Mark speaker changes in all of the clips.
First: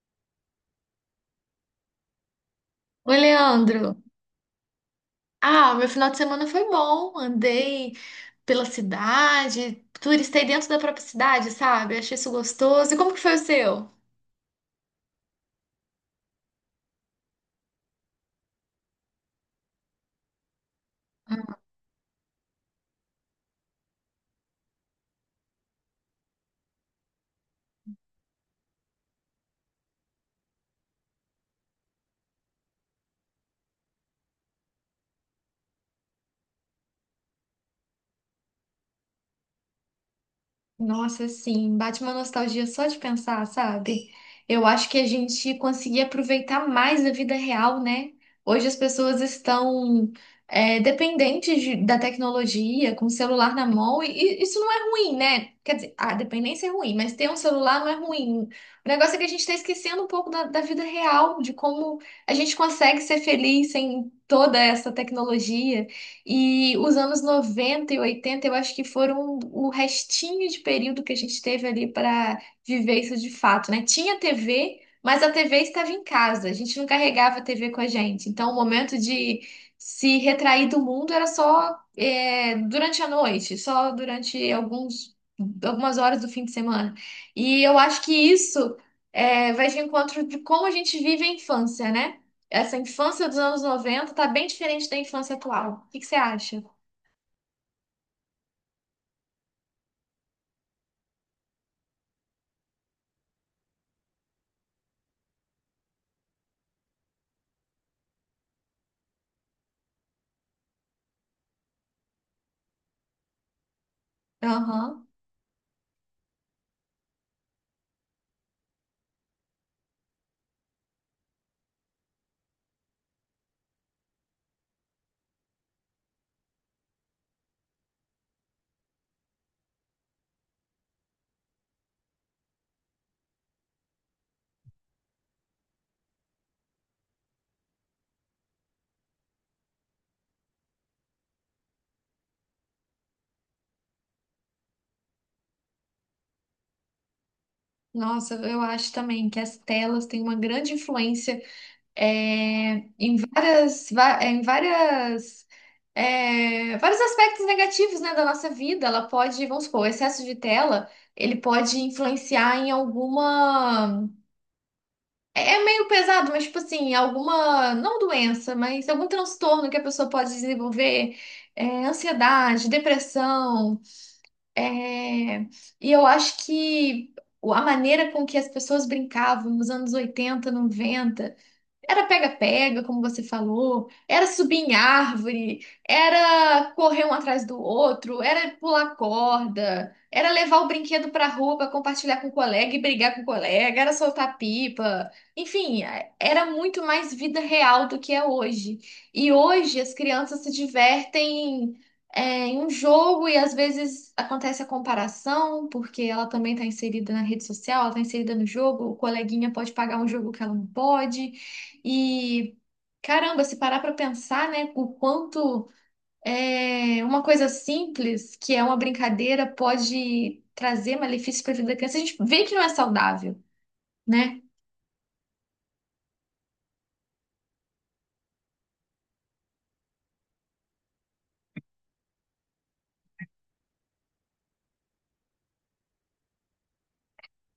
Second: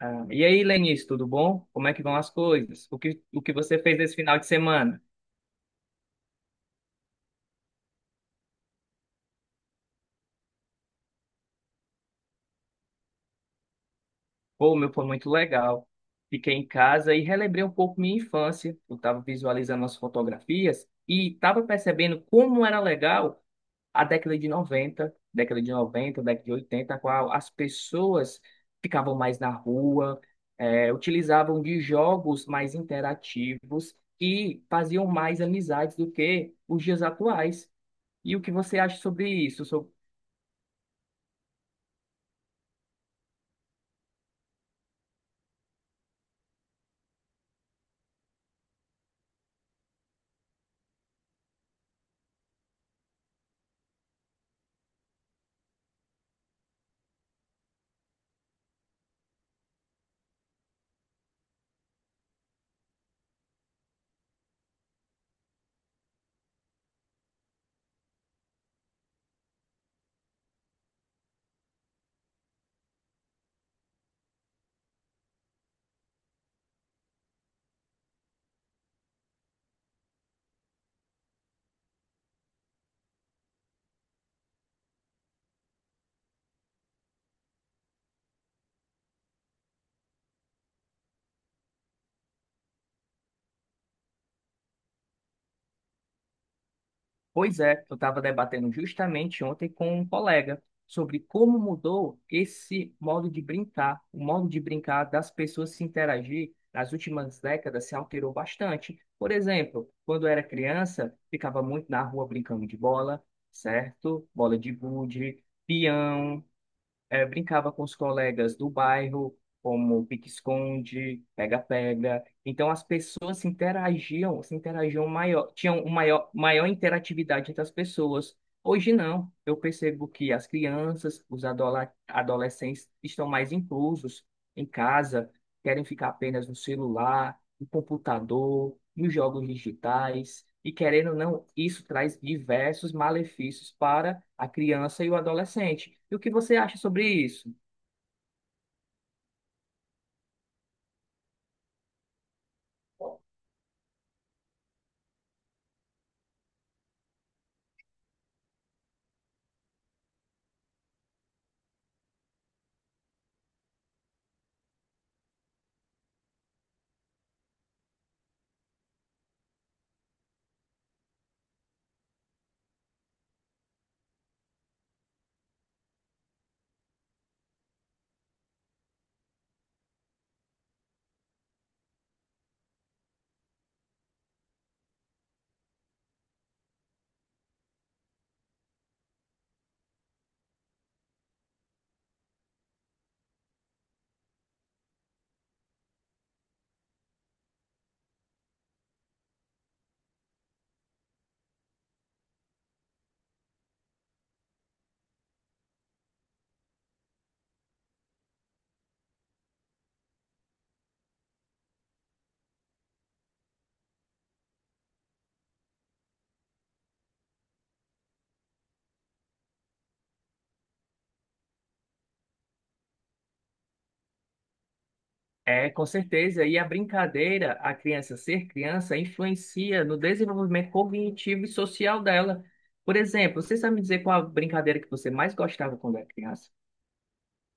Speaker 1: Ah, e aí, Lenice, tudo bom? Como é que vão as coisas? O
Speaker 2: Oi,
Speaker 1: que, o que você
Speaker 2: Leandro.
Speaker 1: fez esse final de semana?
Speaker 2: Ah, meu final de semana foi bom. Andei pela cidade, turistei dentro da própria cidade, sabe? Achei isso gostoso. E como que foi o seu?
Speaker 1: Pô, o meu, foi muito legal. Fiquei em casa e relembrei um pouco minha infância. Eu estava visualizando as fotografias e estava percebendo como era legal a década de 90, década de 80, a qual as pessoas ficavam mais na rua, utilizavam de jogos mais interativos e faziam mais amizades do que os dias atuais. E o que você acha sobre isso?
Speaker 2: Nossa, sim, bate uma nostalgia só de pensar, sabe? Eu acho que a gente conseguia aproveitar mais a vida real, né? Hoje as pessoas estão da tecnologia, com o celular na mão, e isso não é ruim, né? Quer dizer, a dependência é ruim, mas ter um celular não é ruim. O negócio é que a gente está esquecendo um pouco da vida real, de como a gente consegue ser feliz sem toda essa tecnologia. E os anos 90 e 80 eu acho que foram o restinho de período que a gente teve ali para viver isso de fato, né? Tinha TV, mas a TV estava em casa, a gente não carregava a TV com a gente. Então, o momento de se retrair do mundo era só durante a noite, só durante algumas horas do fim de semana. E eu acho que isso vai de encontro de como a gente vive a infância, né? Essa infância dos anos 90 tá bem diferente da infância atual. O que que você acha?
Speaker 1: Pois é, eu estava debatendo justamente ontem com um colega sobre como mudou esse modo de brincar. O modo de brincar das pessoas se interagir nas últimas décadas se alterou bastante. Por exemplo, quando eu era criança, ficava muito na rua brincando de bola, certo? Bola de
Speaker 2: Aham.
Speaker 1: gude, peão. Brincava com os colegas do bairro, como pique-esconde, pega-pega. Então as pessoas se interagiam maior, tinham um maior interatividade entre as pessoas. Hoje não. Eu percebo que as crianças, os adolescentes estão mais inclusos em casa, querem ficar apenas no celular o computador, e os jogos digitais, e querendo ou não, isso traz diversos malefícios para a criança e o adolescente. E o que você acha sobre isso?
Speaker 2: Nossa, eu acho também que as telas têm uma grande influência em várias, vários aspectos negativos, né, da nossa vida. Ela pode, vamos supor, o excesso de tela, ele pode influenciar em alguma... É é meio pesado, mas tipo assim, alguma, não doença, mas algum transtorno que a pessoa pode desenvolver, ansiedade, depressão, É, e eu acho que a maneira com que as pessoas brincavam nos anos 80 90 era pega-pega, como você falou, era subir em árvore, era correr um atrás do outro, era pular corda, era levar o brinquedo pra rua pra compartilhar com o colega e brigar com o colega, era soltar pipa. Enfim, era muito mais vida real do que é hoje. E hoje as crianças se divertem em um jogo e às vezes acontece a comparação, porque ela também está inserida na rede social, ela está inserida no jogo, o coleguinha pode pagar um jogo que ela não pode. E caramba, se parar para pensar, né, o quanto uma coisa simples, que é uma brincadeira, pode trazer malefícios para a vida da criança, a gente vê que não é saudável, né?
Speaker 1: É, com certeza, e a brincadeira, a criança ser criança, influencia no desenvolvimento cognitivo e social dela. Por exemplo, você sabe me dizer qual a brincadeira que você mais gostava quando era criança?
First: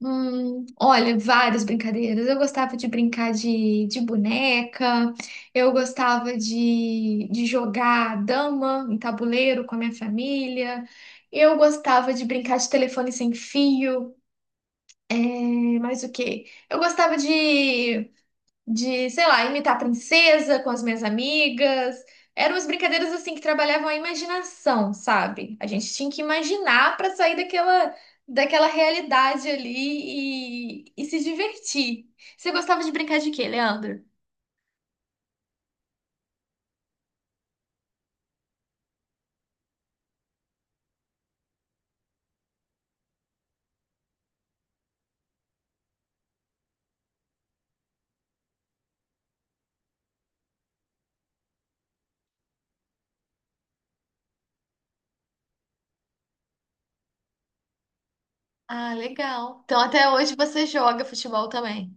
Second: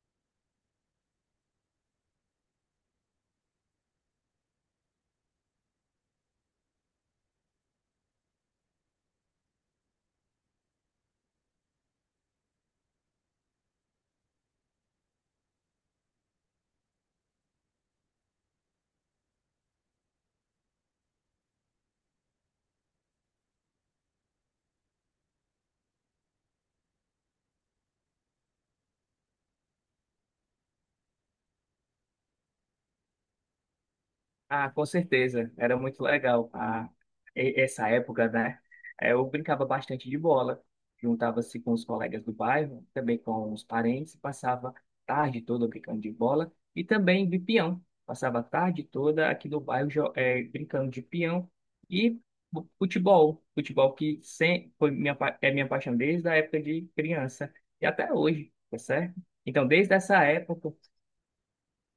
Speaker 2: Olha, várias brincadeiras. Eu gostava de brincar de boneca, eu gostava de jogar dama em tabuleiro com a minha família, eu gostava de brincar de telefone sem fio, e mais o quê? Eu gostava de sei lá, imitar a princesa com as minhas amigas. Eram umas brincadeiras assim que trabalhavam a imaginação, sabe? A gente tinha que imaginar para sair daquela realidade ali e se divertir. Você gostava de brincar de quê, Leandro?
Speaker 1: Ah, com certeza, era muito legal. Essa época, né? Eu brincava bastante de bola, juntava-se com os colegas do bairro, também com os parentes, passava a tarde toda brincando de bola e também de peão. Passava a tarde toda aqui no bairro brincando de peão e futebol, futebol que sem, foi minha, é minha paixão desde a época de criança e até hoje, tá
Speaker 2: Ah,
Speaker 1: certo?
Speaker 2: legal.
Speaker 1: Então,
Speaker 2: Então
Speaker 1: desde
Speaker 2: até
Speaker 1: essa
Speaker 2: hoje você
Speaker 1: época
Speaker 2: joga futebol também.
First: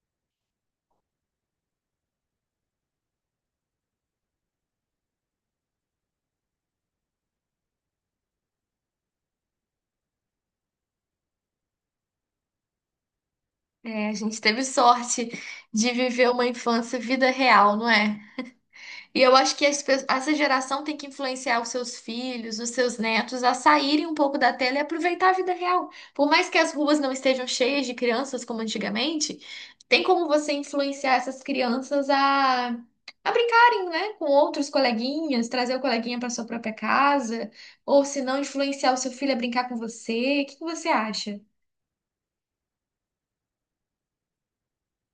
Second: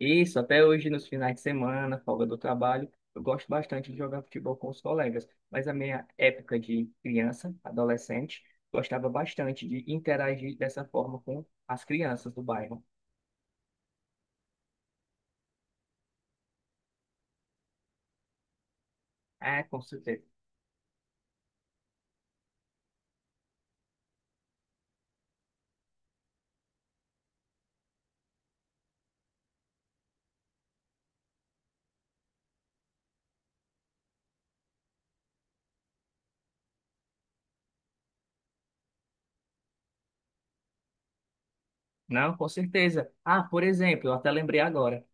Speaker 1: isso, até hoje nos finais de semana, folga do trabalho, eu gosto bastante de jogar futebol com os colegas, mas a minha época de criança, adolescente, gostava bastante de interagir dessa forma com as crianças do bairro.
Speaker 2: É, a gente teve sorte de viver uma infância vida real, não é? E eu acho
Speaker 1: É,
Speaker 2: que
Speaker 1: com certeza.
Speaker 2: essa geração tem que influenciar os seus filhos, os seus netos a saírem um pouco da tela e aproveitar a vida real. Por mais que as ruas não estejam cheias de crianças como antigamente, tem como você influenciar essas crianças a brincarem, né, com outros coleguinhas, trazer o coleguinha para sua própria casa, ou se não, influenciar o seu filho a brincar com você. O que que você acha?
Speaker 1: Não, com certeza. Ah, por exemplo, eu até lembrei agora.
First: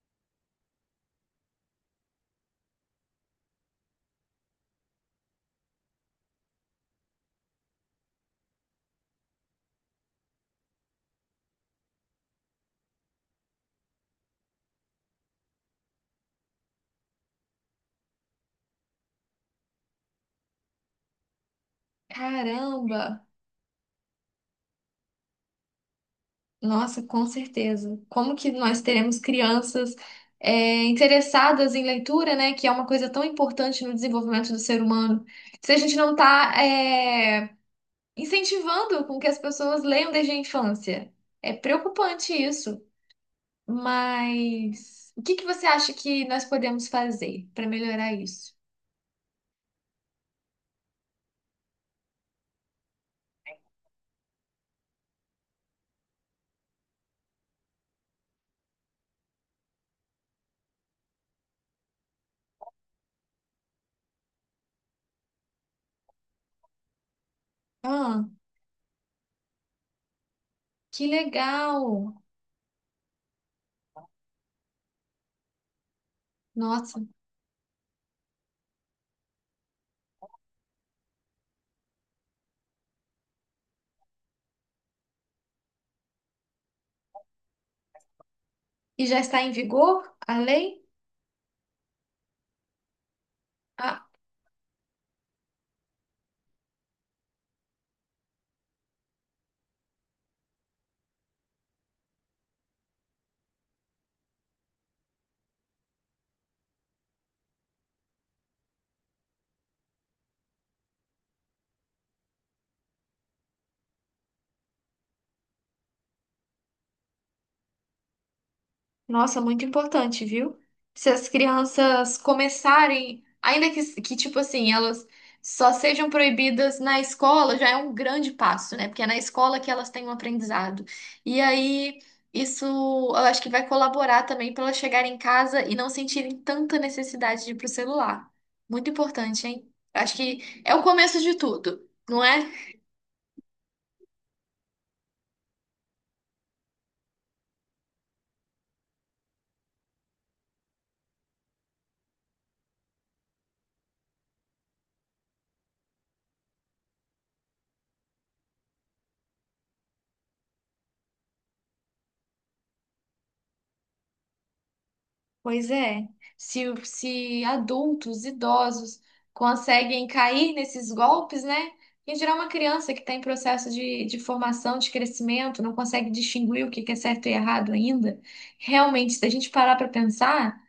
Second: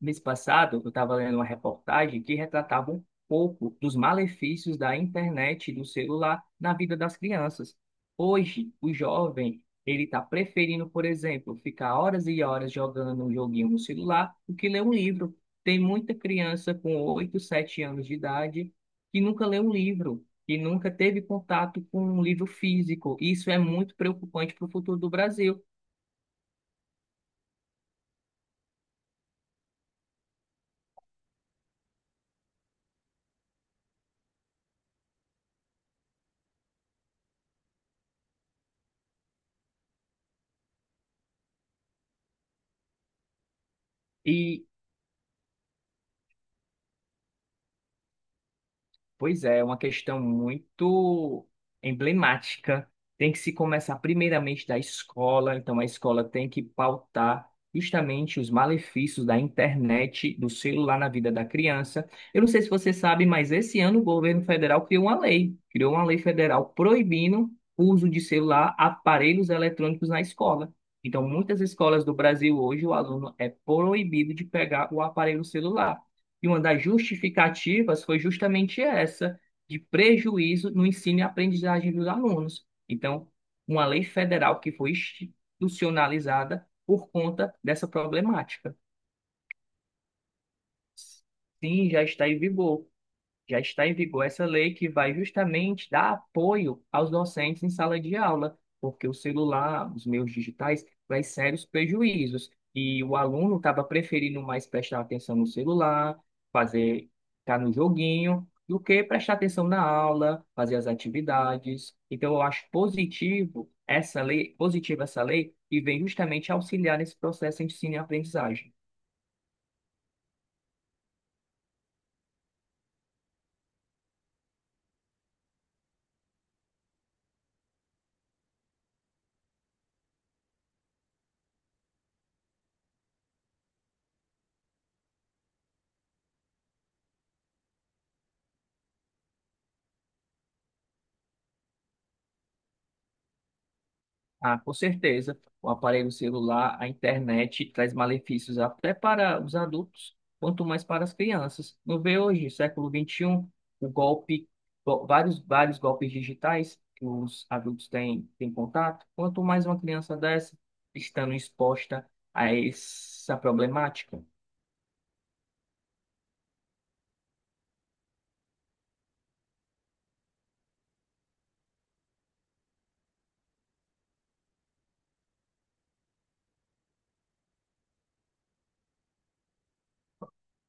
Speaker 1: Mês passado, eu estava lendo uma reportagem que retratava um pouco dos malefícios da internet e do celular na vida das crianças. Hoje, o jovem, ele está preferindo, por exemplo, ficar horas e horas jogando um joguinho no celular do que ler um livro. Tem muita criança com 8 7 anos de idade que nunca lê um livro, que nunca teve contato com um livro físico.
Speaker 2: Caramba!
Speaker 1: Isso é muito preocupante para o futuro do Brasil.
Speaker 2: Nossa, com certeza. Como que nós teremos crianças interessadas em leitura, né? Que é uma coisa tão importante no desenvolvimento do ser humano. Se a gente não está incentivando com que as pessoas leiam desde a infância. É preocupante isso.
Speaker 1: E
Speaker 2: Mas o que que você acha que nós podemos fazer para melhorar isso?
Speaker 1: Pois é, é uma questão muito emblemática. Tem que se começar primeiramente da escola, então a escola tem que pautar justamente os malefícios da internet, do celular na vida da criança. Eu não sei se você sabe, mas esse ano o governo federal criou uma lei federal proibindo o uso de
Speaker 2: Ah,
Speaker 1: celular, aparelhos eletrônicos na escola.
Speaker 2: que
Speaker 1: Então, muitas escolas do
Speaker 2: legal!
Speaker 1: Brasil hoje, o aluno é proibido de pegar o aparelho celular. E uma das
Speaker 2: Nossa.
Speaker 1: justificativas foi justamente essa, de prejuízo no ensino e aprendizagem dos alunos. Então, uma lei federal que foi institucionalizada por conta dessa problemática.
Speaker 2: E já está em vigor a lei?
Speaker 1: Sim, já está em vigor. Já está em
Speaker 2: Ah,
Speaker 1: vigor essa lei que vai justamente dar apoio aos docentes em sala de aula, porque o celular, os meios digitais, traz sérios prejuízos. E o aluno estava preferindo mais prestar atenção no celular, fazer, estar no joguinho, do que prestar atenção na aula, fazer as atividades. Então, eu acho positivo essa lei, positiva essa lei, e vem justamente auxiliar nesse processo de ensino e aprendizagem.
Speaker 2: nossa, muito importante, viu? Se as crianças começarem, ainda que tipo assim, elas só sejam proibidas na escola, já é um grande passo, né? Porque é na escola que elas têm um aprendizado. E aí, isso eu acho que vai colaborar também para elas chegarem em casa e não sentirem tanta necessidade de ir pro celular. Muito importante, hein? Acho que é o começo de tudo, não é?
Speaker 1: Ah, com certeza. O aparelho celular, a internet traz malefícios até para os adultos, quanto mais para as crianças. Não vê hoje, século XXI, o golpe, vários, vários golpes digitais que os adultos têm, têm contato. Quanto mais uma criança dessa estando exposta a essa problemática.
Speaker 2: Pois é, se adultos, idosos conseguem cair nesses golpes, né? Em geral, uma criança que está em processo de formação, de crescimento, não consegue distinguir o que que é certo e errado ainda. Realmente, se a gente parar para pensar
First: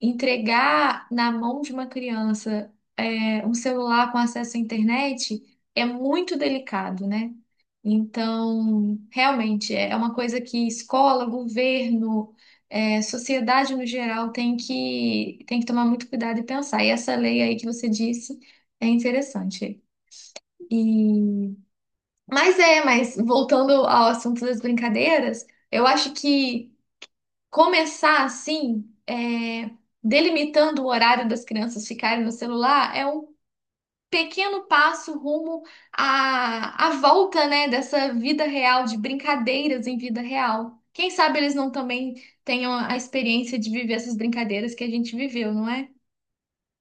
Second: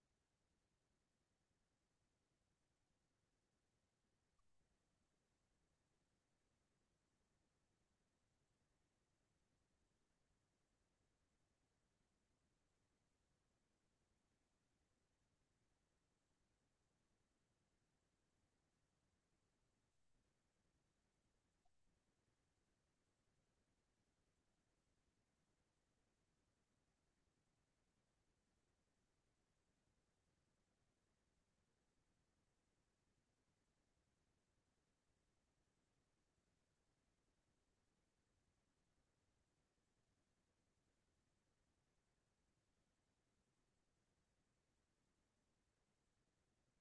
Speaker 2: entregar na mão de uma criança um celular com acesso à internet é muito delicado, né? Então, realmente, é uma coisa que escola, governo, sociedade no geral tem tem que tomar muito cuidado e pensar. E essa lei aí que você disse é interessante. E... mas voltando ao assunto das brincadeiras, eu acho que começar assim, delimitando o horário das crianças ficarem no celular, é um pequeno passo rumo à volta, né, dessa vida real, de brincadeiras em vida real. Quem sabe eles não também tenham a experiência de viver essas brincadeiras que a gente viveu, não é?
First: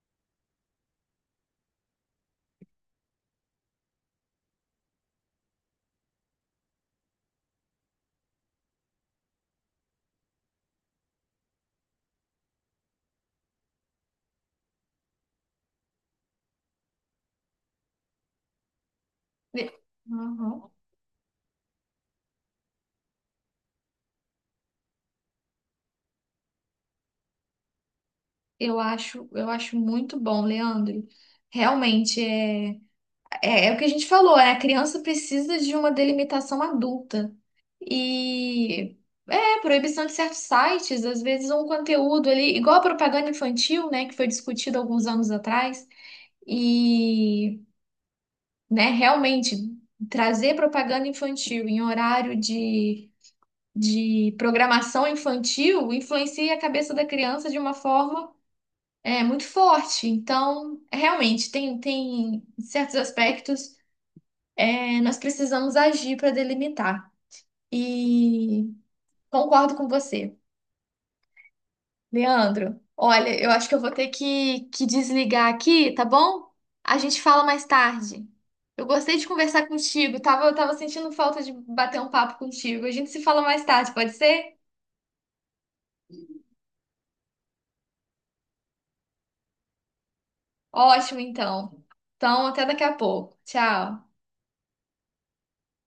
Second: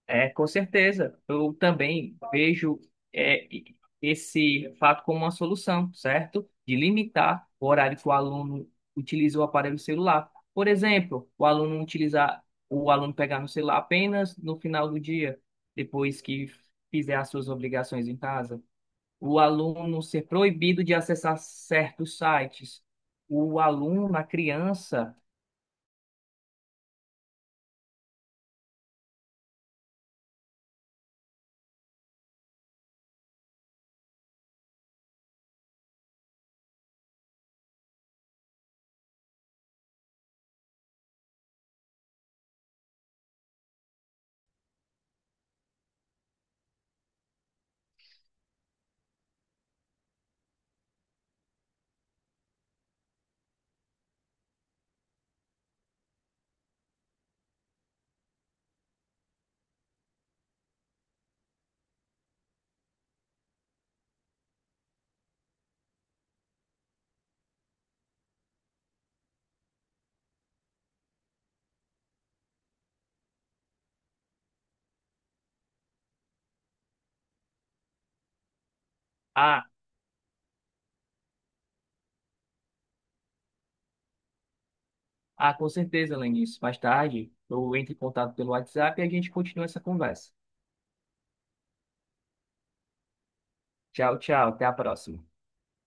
Speaker 1: É, com certeza. Eu também vejo esse fato como uma solução, certo? De limitar o horário que o aluno utiliza o aparelho celular. Por exemplo, o aluno utilizar, o aluno pegar no celular apenas no final do dia, depois que fizer as suas obrigações em casa. O
Speaker 2: E-
Speaker 1: aluno ser
Speaker 2: Uhum.
Speaker 1: proibido de acessar certos sites. O aluno, a criança,
Speaker 2: Eu acho muito bom, Leandro. Realmente é. É o que a gente falou, a criança precisa de uma delimitação adulta. E proibição de certos sites, às vezes um conteúdo ali, igual a propaganda infantil, né, que foi discutida alguns anos atrás, e, né, realmente trazer propaganda infantil em horário de programação infantil influencia a cabeça da criança de uma forma muito forte. Então, realmente, tem certos aspectos nós precisamos agir para delimitar. E concordo com você, Leandro. Olha, eu acho que eu vou ter que desligar aqui, tá bom? A gente fala mais tarde. Eu gostei de conversar contigo, eu tava sentindo falta de bater um papo contigo. A gente se fala mais tarde, pode ser?
Speaker 1: Ah, com certeza, Lenice. Mais tarde, eu entro em contato pelo WhatsApp e a gente continua essa conversa.
Speaker 2: Ótimo, então. Então, até daqui a pouco. Tchau.
Speaker 1: Tchau, tchau. Até a próxima.